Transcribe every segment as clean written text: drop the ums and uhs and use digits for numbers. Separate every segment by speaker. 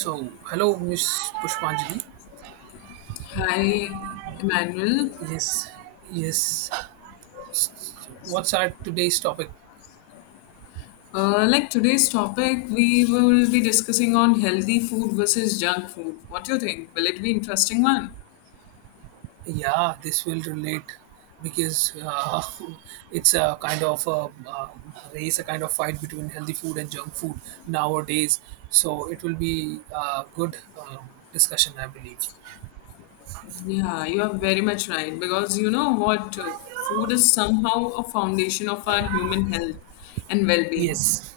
Speaker 1: So, hello, Miss Pushpanjali.
Speaker 2: Hi, Emmanuel.
Speaker 1: Yes, Yes, what's our today's topic?
Speaker 2: Like today's topic, we will be discussing on healthy food versus junk food. What do you think? Will it be interesting one?
Speaker 1: Yeah, this will relate because it's a kind of a race, a kind of fight between healthy food and junk food nowadays. So, it will be a good discussion, I believe.
Speaker 2: Yeah, you are very much right because you know what? Food is somehow a foundation of our human health and well-being.
Speaker 1: Yes.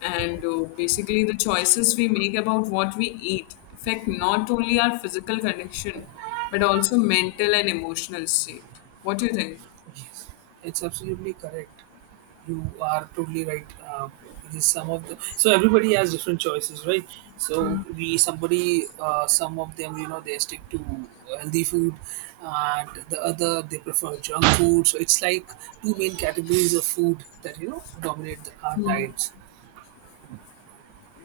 Speaker 2: And basically, the choices we make about what we eat affect not only our physical condition but also mental and emotional state. What do you think?
Speaker 1: It's absolutely correct. You are totally right. It is some of the so everybody has different choices, right? So we somebody some of them, you know, they stick to healthy food, and the other they prefer junk food. So it's like two main categories of food that, you know, dominate our diets.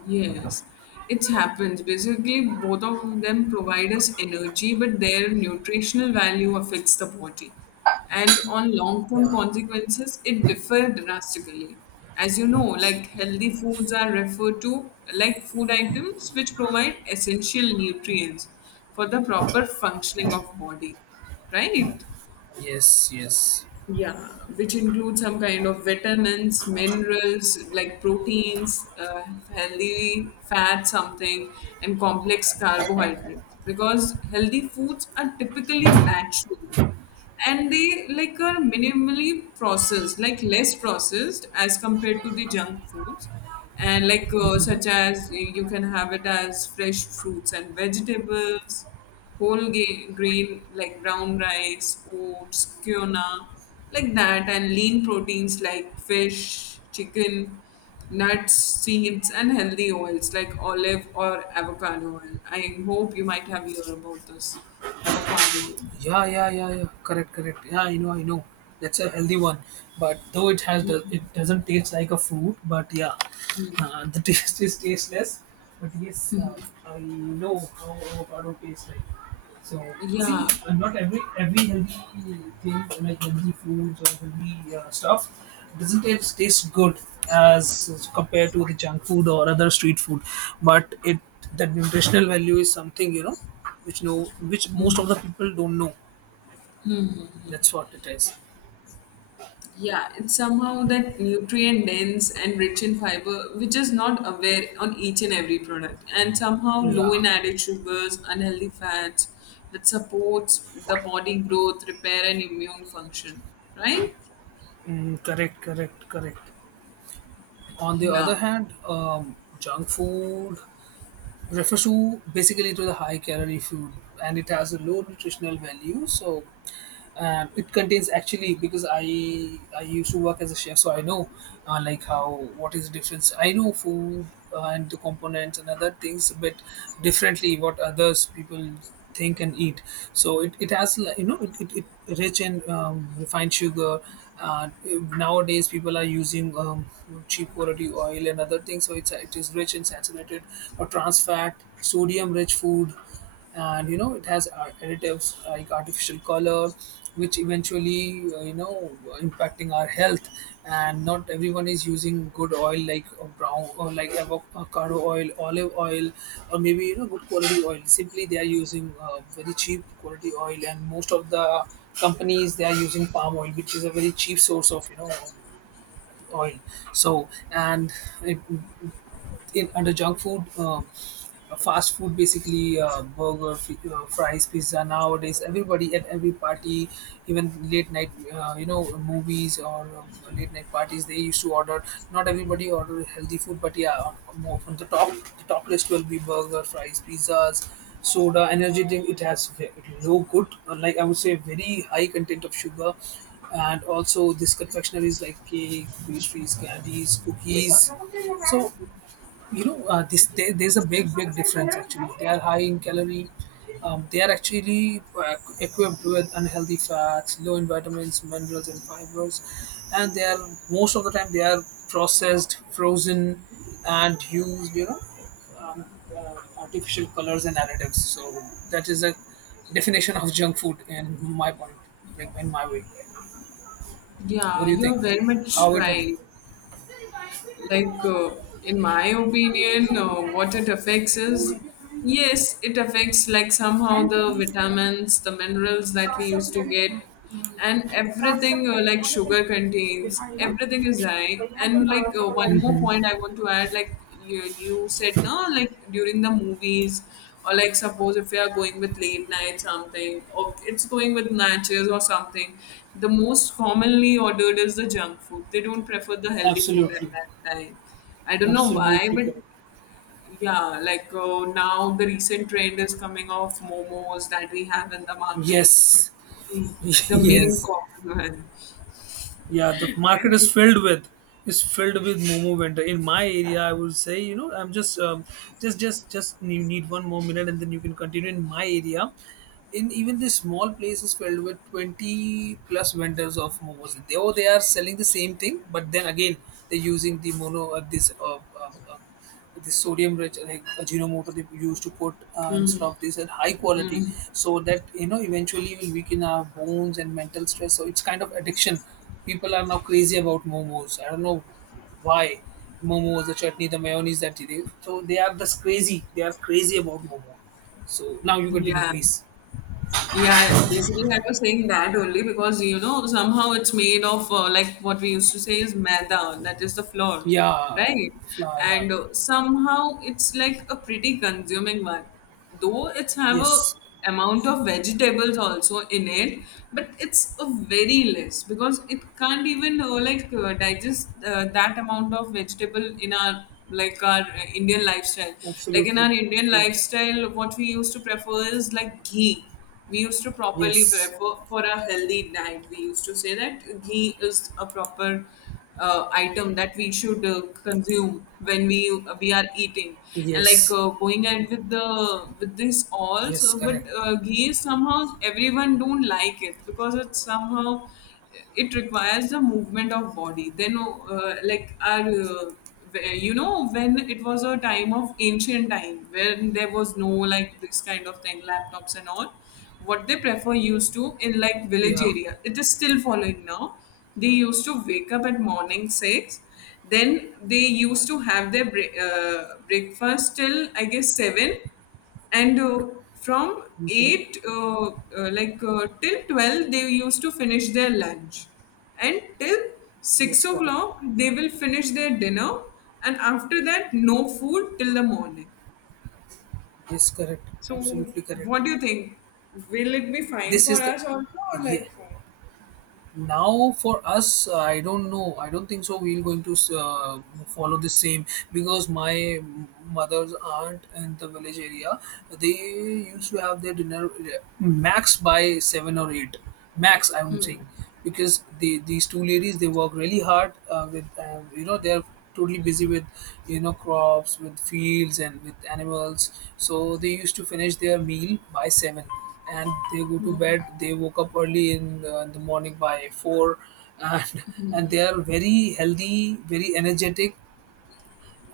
Speaker 2: Yes, it happens. Basically, both of them provide us energy, but their nutritional value affects the body. And on long term
Speaker 1: Yeah.
Speaker 2: consequences, it differ drastically. As you know, like healthy foods are referred to like food items which provide essential nutrients for the proper functioning of body, right?
Speaker 1: Yes. Yes.
Speaker 2: Yeah, which includes some kind of vitamins, minerals like proteins, healthy fat, something, and complex carbohydrates. Because healthy foods are typically natural and they like are minimally processed, like less processed as compared to the junk foods. And like such as you can have it as fresh fruits and vegetables, whole grain like brown rice, oats, quinoa, like that, and lean proteins like fish, chicken, nuts, seeds, and healthy oils like olive or avocado oil. I hope you might have heard about this avocado.
Speaker 1: Yeah, yeah, yeah, yeah. Correct, correct. Yeah, I know, I know. That's a healthy one. But though it doesn't taste like a fruit. But yeah, the taste is tasteless. But yes, I know how avocado tastes like. So see,
Speaker 2: Yeah,
Speaker 1: not every healthy thing, like healthy foods or healthy stuff, doesn't taste good as compared to the junk food or other street food. But it, that nutritional value is something, you know, which know which most of the people don't know. That's what it is.
Speaker 2: yeah, it's somehow that nutrient dense and rich in fiber, which is not aware on each and every product, and somehow low
Speaker 1: Yeah.
Speaker 2: in added sugars, unhealthy fats that supports the body growth, repair, and immune function. Right?
Speaker 1: Mm, correct, correct, correct. On the
Speaker 2: Yeah,
Speaker 1: other hand, junk food refers to basically to the high calorie food, and it has a low nutritional value. So, and it contains actually, because I used to work as a chef, so I know like how, what is the difference. I know food and the components and other things, but differently, what others people think and eat. So it has, like, you know, it rich in refined sugar. uh, Nowadays people are using cheap quality oil and other things, so it is rich in saturated or trans fat, sodium rich food. And, you know, it has additives like artificial color, which eventually, you know, impacting our health. And not everyone is using good oil like brown or like avocado oil, olive oil, or maybe, you know, good quality oil. Simply they are using very cheap quality oil, and most of the companies they are using palm oil, which is a very cheap source of, you know, oil. So and it, in under junk food, fast food basically, uh, burger, fries, pizza. Nowadays, everybody at every party, even late night, you know, movies or late night parties, they used to order. Not everybody order healthy food, but yeah, on, more on the top list will be burger, fries, pizzas. Soda, energy drink, it has low good, like I would say, very high content of sugar, and also this confectioneries like cake, pastries, candies, cookies. So, you know, this there's a big difference. Actually they are high in calorie, they are actually equipped with unhealthy fats, low in vitamins, minerals and fibers, and they are, most of the time they are processed, frozen, and used, you know, um, uh, artificial colors and additives. So that is a definition of junk food in my point, like in my way. What
Speaker 2: yeah,
Speaker 1: do you
Speaker 2: you're
Speaker 1: think?
Speaker 2: very much
Speaker 1: How it happened?
Speaker 2: right. Like in my opinion what it affects is, yes, it affects like somehow the vitamins, the minerals that we used to get and everything. Like sugar contains everything is high, and like one more
Speaker 1: Mhm.
Speaker 2: point I want to add, like you said no, like during the movies or like suppose if you are going with late night something, or it's going with matches or something, the most commonly ordered is the junk food. They don't prefer the healthy food at
Speaker 1: Absolutely,
Speaker 2: that time. I don't know why,
Speaker 1: absolutely
Speaker 2: but
Speaker 1: correct.
Speaker 2: yeah, like now the recent trend is coming of momos that we have in the market,
Speaker 1: Yes,
Speaker 2: the main
Speaker 1: yes.
Speaker 2: common
Speaker 1: Yeah, the market is
Speaker 2: one.
Speaker 1: filled with, is filled with momo vendor in my area, I would say. You know, I'm just just you need one more minute and then you can continue. In my area, in even this small place is filled with 20 plus vendors of momos. They, oh, they are selling the same thing, but then again they're using the mono this the sodium rich like Ajinomoto. They used to put instead of this at high quality,
Speaker 2: Mm,
Speaker 1: so that, you know, eventually will weaken our bones and mental stress. So it's kind of addiction. People are now crazy about momos. I don't know why. Momos, the chutney, the mayonnaise, that they, so they are just crazy. They are crazy about momo. So now you continue,
Speaker 2: yeah.
Speaker 1: please.
Speaker 2: Yeah, yeah, basically I was saying that only because somehow it's made of like what we used to say is maida, that is the flour,
Speaker 1: Yeah.
Speaker 2: right?
Speaker 1: Fla- yeah.
Speaker 2: And somehow it's like a pretty consuming one, though it's have a
Speaker 1: Yes,
Speaker 2: amount of vegetables also in it, but it's a very less because it can't even like digest that amount of vegetable in our like our Indian lifestyle. Like in
Speaker 1: absolutely,
Speaker 2: our Indian
Speaker 1: absolutely.
Speaker 2: lifestyle, what we used to prefer is like ghee. We used to properly, for
Speaker 1: yes
Speaker 2: for for a healthy diet we used to say that ghee is a proper item that we should consume when we are eating, and like
Speaker 1: yes
Speaker 2: going ahead with the with this all.
Speaker 1: yes
Speaker 2: So but
Speaker 1: correct.
Speaker 2: ghee is somehow everyone don't like it, because it's somehow it requires the movement of body. Then like our where- you know when it was a time of ancient time, when there was no like this kind of thing, laptops and all, what they prefer used to in like village
Speaker 1: Yeah.
Speaker 2: area, it is still following now. They used to wake up at morning 6, then they used to have their breakfast till I guess 7, and from
Speaker 1: Mm-hmm.
Speaker 2: 8 till 12 they used to finish their lunch, and till 6
Speaker 1: Yes, correct.
Speaker 2: o'clock they will finish their dinner, and after that no food till the morning.
Speaker 1: Yes, correct.
Speaker 2: So,
Speaker 1: Absolutely correct.
Speaker 2: what do you think? Will it be fine
Speaker 1: This
Speaker 2: for
Speaker 1: is the,
Speaker 2: us also, or
Speaker 1: yeah.
Speaker 2: like what?
Speaker 1: Now for us, I don't know, I don't think so we're going to follow the same, because my mother's aunt in the village area, they used to have their dinner max by 7 or 8, max I'm saying. Because they, these two ladies they work really hard with you know, they're totally busy with, you know, crops, with fields, and with animals. So they used to finish their meal by 7 and they go to bed. They woke up early in the morning by 4, and and they are very healthy, very energetic.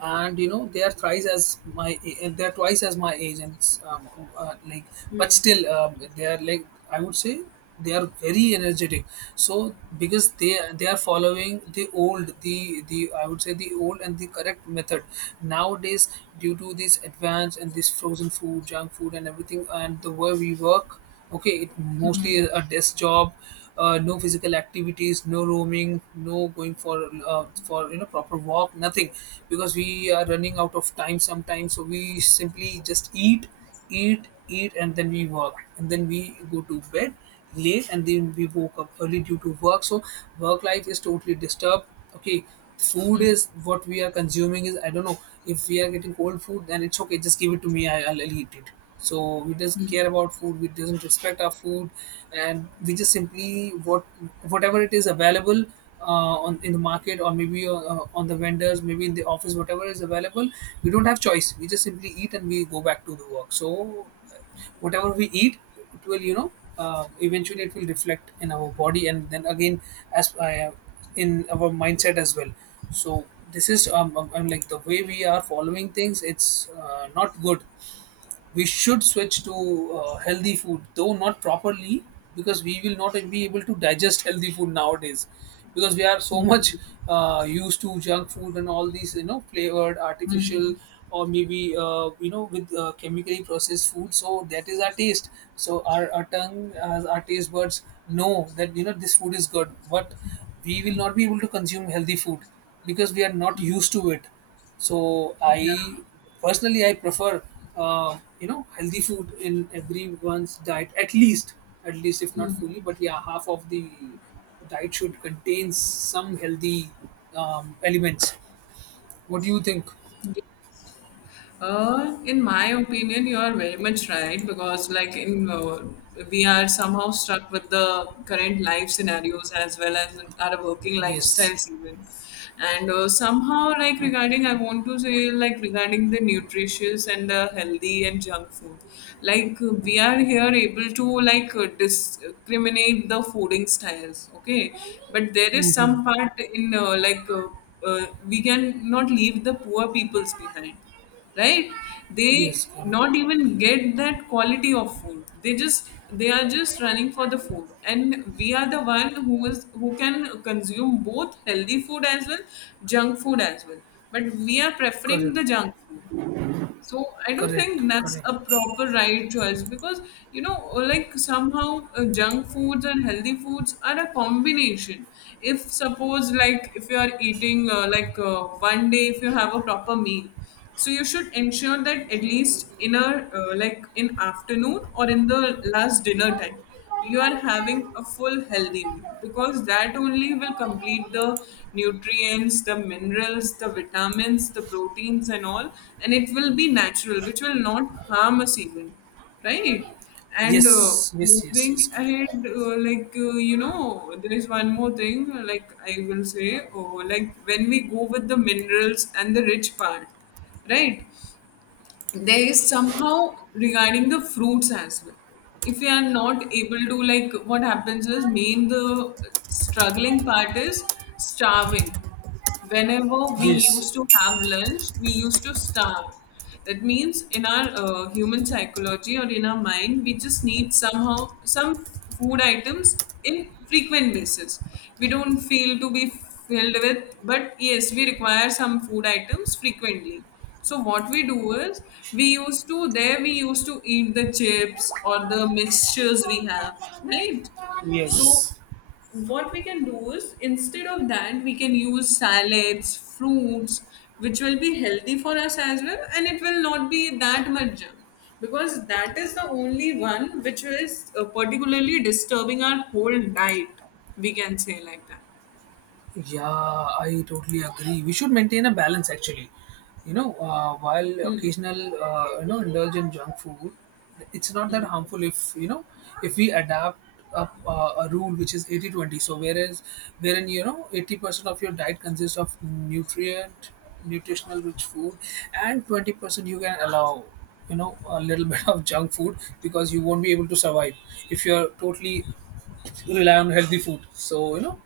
Speaker 1: And, you know, they are thrice as my, and they are twice as my age, and um, like, but still they are, like I would say, they are very energetic. So because they are following the old, the I would say the old and the correct method. Nowadays, due to this advance and this frozen food, junk food, and everything, and the way we work, okay, it mostly a desk job, no physical activities, no roaming, no going for for, you know, proper walk, nothing. Because we are running out of time sometimes, so we simply just eat, and then we work, and then we go to bed late, and then we woke up early due to work. So work life is totally disturbed. Okay, food is what we are consuming is, I don't know, if we are getting cold food then it's okay, just give it to me. I'll eat it. So we just care about food, we doesn't respect our food, and we just simply what, whatever it is available on, in the market, or maybe on the vendors, maybe in the office, whatever is available. We don't have choice, we just simply eat and we go back to the work. So whatever we eat, it will, you know, eventually it will reflect in our body, and then again, as in our mindset as well. So this is, like the way we are following things, it's not good. We should switch to healthy food, though not properly, because we will not be able to digest healthy food nowadays, because we are so much used to junk food and all these, you know, flavored, artificial, or maybe, you know, with chemically processed food. So that is our taste. So our tongue as our taste buds know that, you know, this food is good, but we will not be able to consume healthy food because we are not used to it. So
Speaker 2: Yeah.
Speaker 1: I personally I prefer, you know, healthy food in everyone's diet, at least, at least if not fully, but yeah, half of the diet should contain some healthy elements. What do you think?
Speaker 2: In my opinion, you are very much right because, like, in we are somehow stuck with the current life scenarios as well as our working
Speaker 1: Yes.
Speaker 2: lifestyles even, and somehow, like, regarding, I want to say, like, regarding the nutritious and the healthy and junk food, like, we are here able to like discriminate the fooding styles, okay, but there is
Speaker 1: Mm-hmm.
Speaker 2: some part in we can not leave the poor peoples behind, right? They
Speaker 1: Yes, correct
Speaker 2: not even get that quality of food. They are just running for the food, and we are the one who can consume both healthy food as well, junk food as well, but we are preferring
Speaker 1: correct
Speaker 2: the junk food. So I don't
Speaker 1: correct
Speaker 2: think that's
Speaker 1: correct.
Speaker 2: a proper right choice, because like somehow junk foods and healthy foods are a combination. If suppose like if you are eating like one day if you have a proper meal, so you should ensure that at least in a like in afternoon or in the last dinner time you are having a full healthy meal, because that only will complete the nutrients, the minerals, the vitamins, the proteins and all, and it will be natural which will not harm us even, right? And
Speaker 1: Yes, yes yes
Speaker 2: moving
Speaker 1: yes correct.
Speaker 2: ahead like there is one more thing, like I will say, oh, like when we go with the minerals and the rich part, right, there is somehow regarding the fruits as well. If we are not able to, like, what happens is main the struggling part is starving. Whenever we
Speaker 1: Yes.
Speaker 2: used to have lunch, we used to starve. That means in our human psychology or in our mind, we just need somehow some food items in frequent basis. We don't feel to be filled with, but yes, we require some food items frequently. So what we do is, we used to eat the chips or the mixtures we have, right? So
Speaker 1: Yes.
Speaker 2: what we can do is, instead of that we can use salads, fruits, which will be healthy for us as well, and it will not be that much junk, because that is the only one which is particularly disturbing our whole diet. We can say like that.
Speaker 1: Yeah, I totally agree. We should maintain a balance actually. You know, while occasional, you know, indulge in junk food, it's not that harmful if, you know, if we adapt up a rule which is eighty-twenty. So whereas, wherein, you know, 80% of your diet consists of nutritional rich food, and 20% you can allow, you know, a little bit of junk food, because you won't be able to survive if you're totally rely on healthy food. So, you know,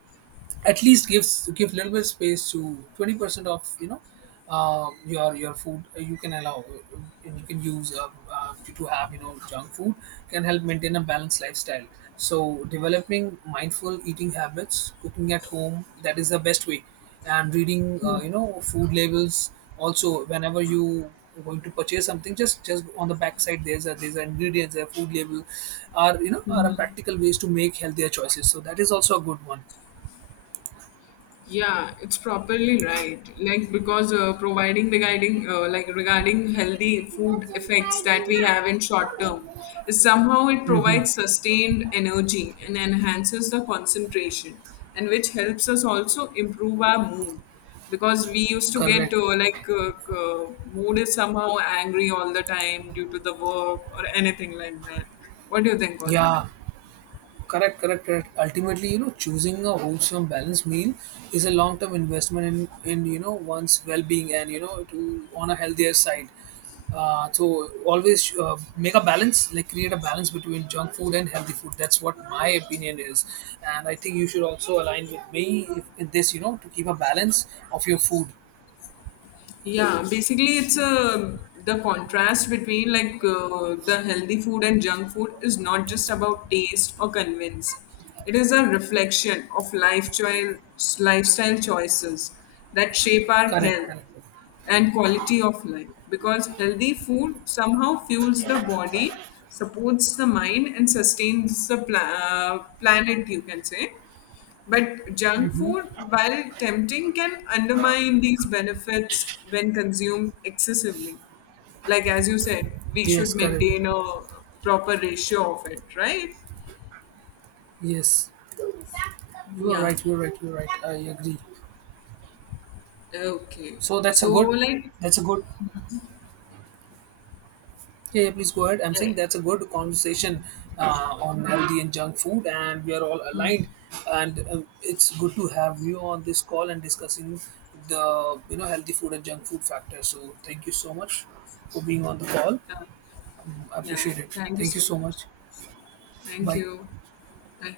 Speaker 1: at least give little bit space to 20% of, you know, your food. You can allow, and you can use, to have, you know, junk food, can help maintain a balanced lifestyle. So developing mindful eating habits, cooking at home, that is the best way, and reading,
Speaker 2: Hmm.
Speaker 1: you know, food labels also, whenever you are going to purchase something, just on the back side there's a, there's an ingredients, a food label, are, you know, are a practical ways to make healthier choices. So that is also a good one.
Speaker 2: Yeah, it's properly right. Like, because providing regarding healthy food effects that we have in short term, somehow it
Speaker 1: Mhm.
Speaker 2: provides sustained energy and enhances the concentration, and which helps us also improve our mood, because we used to get
Speaker 1: Correct.
Speaker 2: mood is somehow angry all the time due to the work or anything like that. What do you think on that?
Speaker 1: Yeah, correct, correct, correct. Ultimately, you know, choosing a wholesome, balanced meal is a long-term investment in, you know, one's well-being and, you know, to, on a healthier side. So always make a balance, like create a balance between junk food and healthy food. That's what my opinion is, and I think you should also align with me in this, you know, to keep a balance of your food.
Speaker 2: Yeah, basically, it's a the contrast between like the healthy food and junk food is not just about taste or convince. It is a reflection of lifestyle choices that shape our
Speaker 1: Correct,
Speaker 2: health
Speaker 1: correct.
Speaker 2: and quality of life. Because healthy food somehow fuels the body, supports the mind, and sustains the planet, you can say. But junk food, while tempting, can undermine these benefits when consumed excessively. Like as you said, we
Speaker 1: Yes,
Speaker 2: should
Speaker 1: correct.
Speaker 2: maintain a proper ratio of it, right?
Speaker 1: Yes, you are
Speaker 2: Yeah.
Speaker 1: right. You are right. You are right. I agree.
Speaker 2: Okay.
Speaker 1: So that's a
Speaker 2: So,
Speaker 1: good,
Speaker 2: like,
Speaker 1: that's a good. Yeah, yeah, please go ahead. I'm
Speaker 2: yeah,
Speaker 1: saying that's a good conversation on healthy and junk food, and we are all aligned. And it's good to have you on this call and discussing the, you know, healthy food and junk food factor. So thank you so much for being on the call.
Speaker 2: uh,
Speaker 1: I
Speaker 2: yeah.
Speaker 1: appreciate it.
Speaker 2: Thank you
Speaker 1: Thank you
Speaker 2: so
Speaker 1: so
Speaker 2: much.
Speaker 1: much.
Speaker 2: Thank
Speaker 1: Bye.
Speaker 2: you. Bye.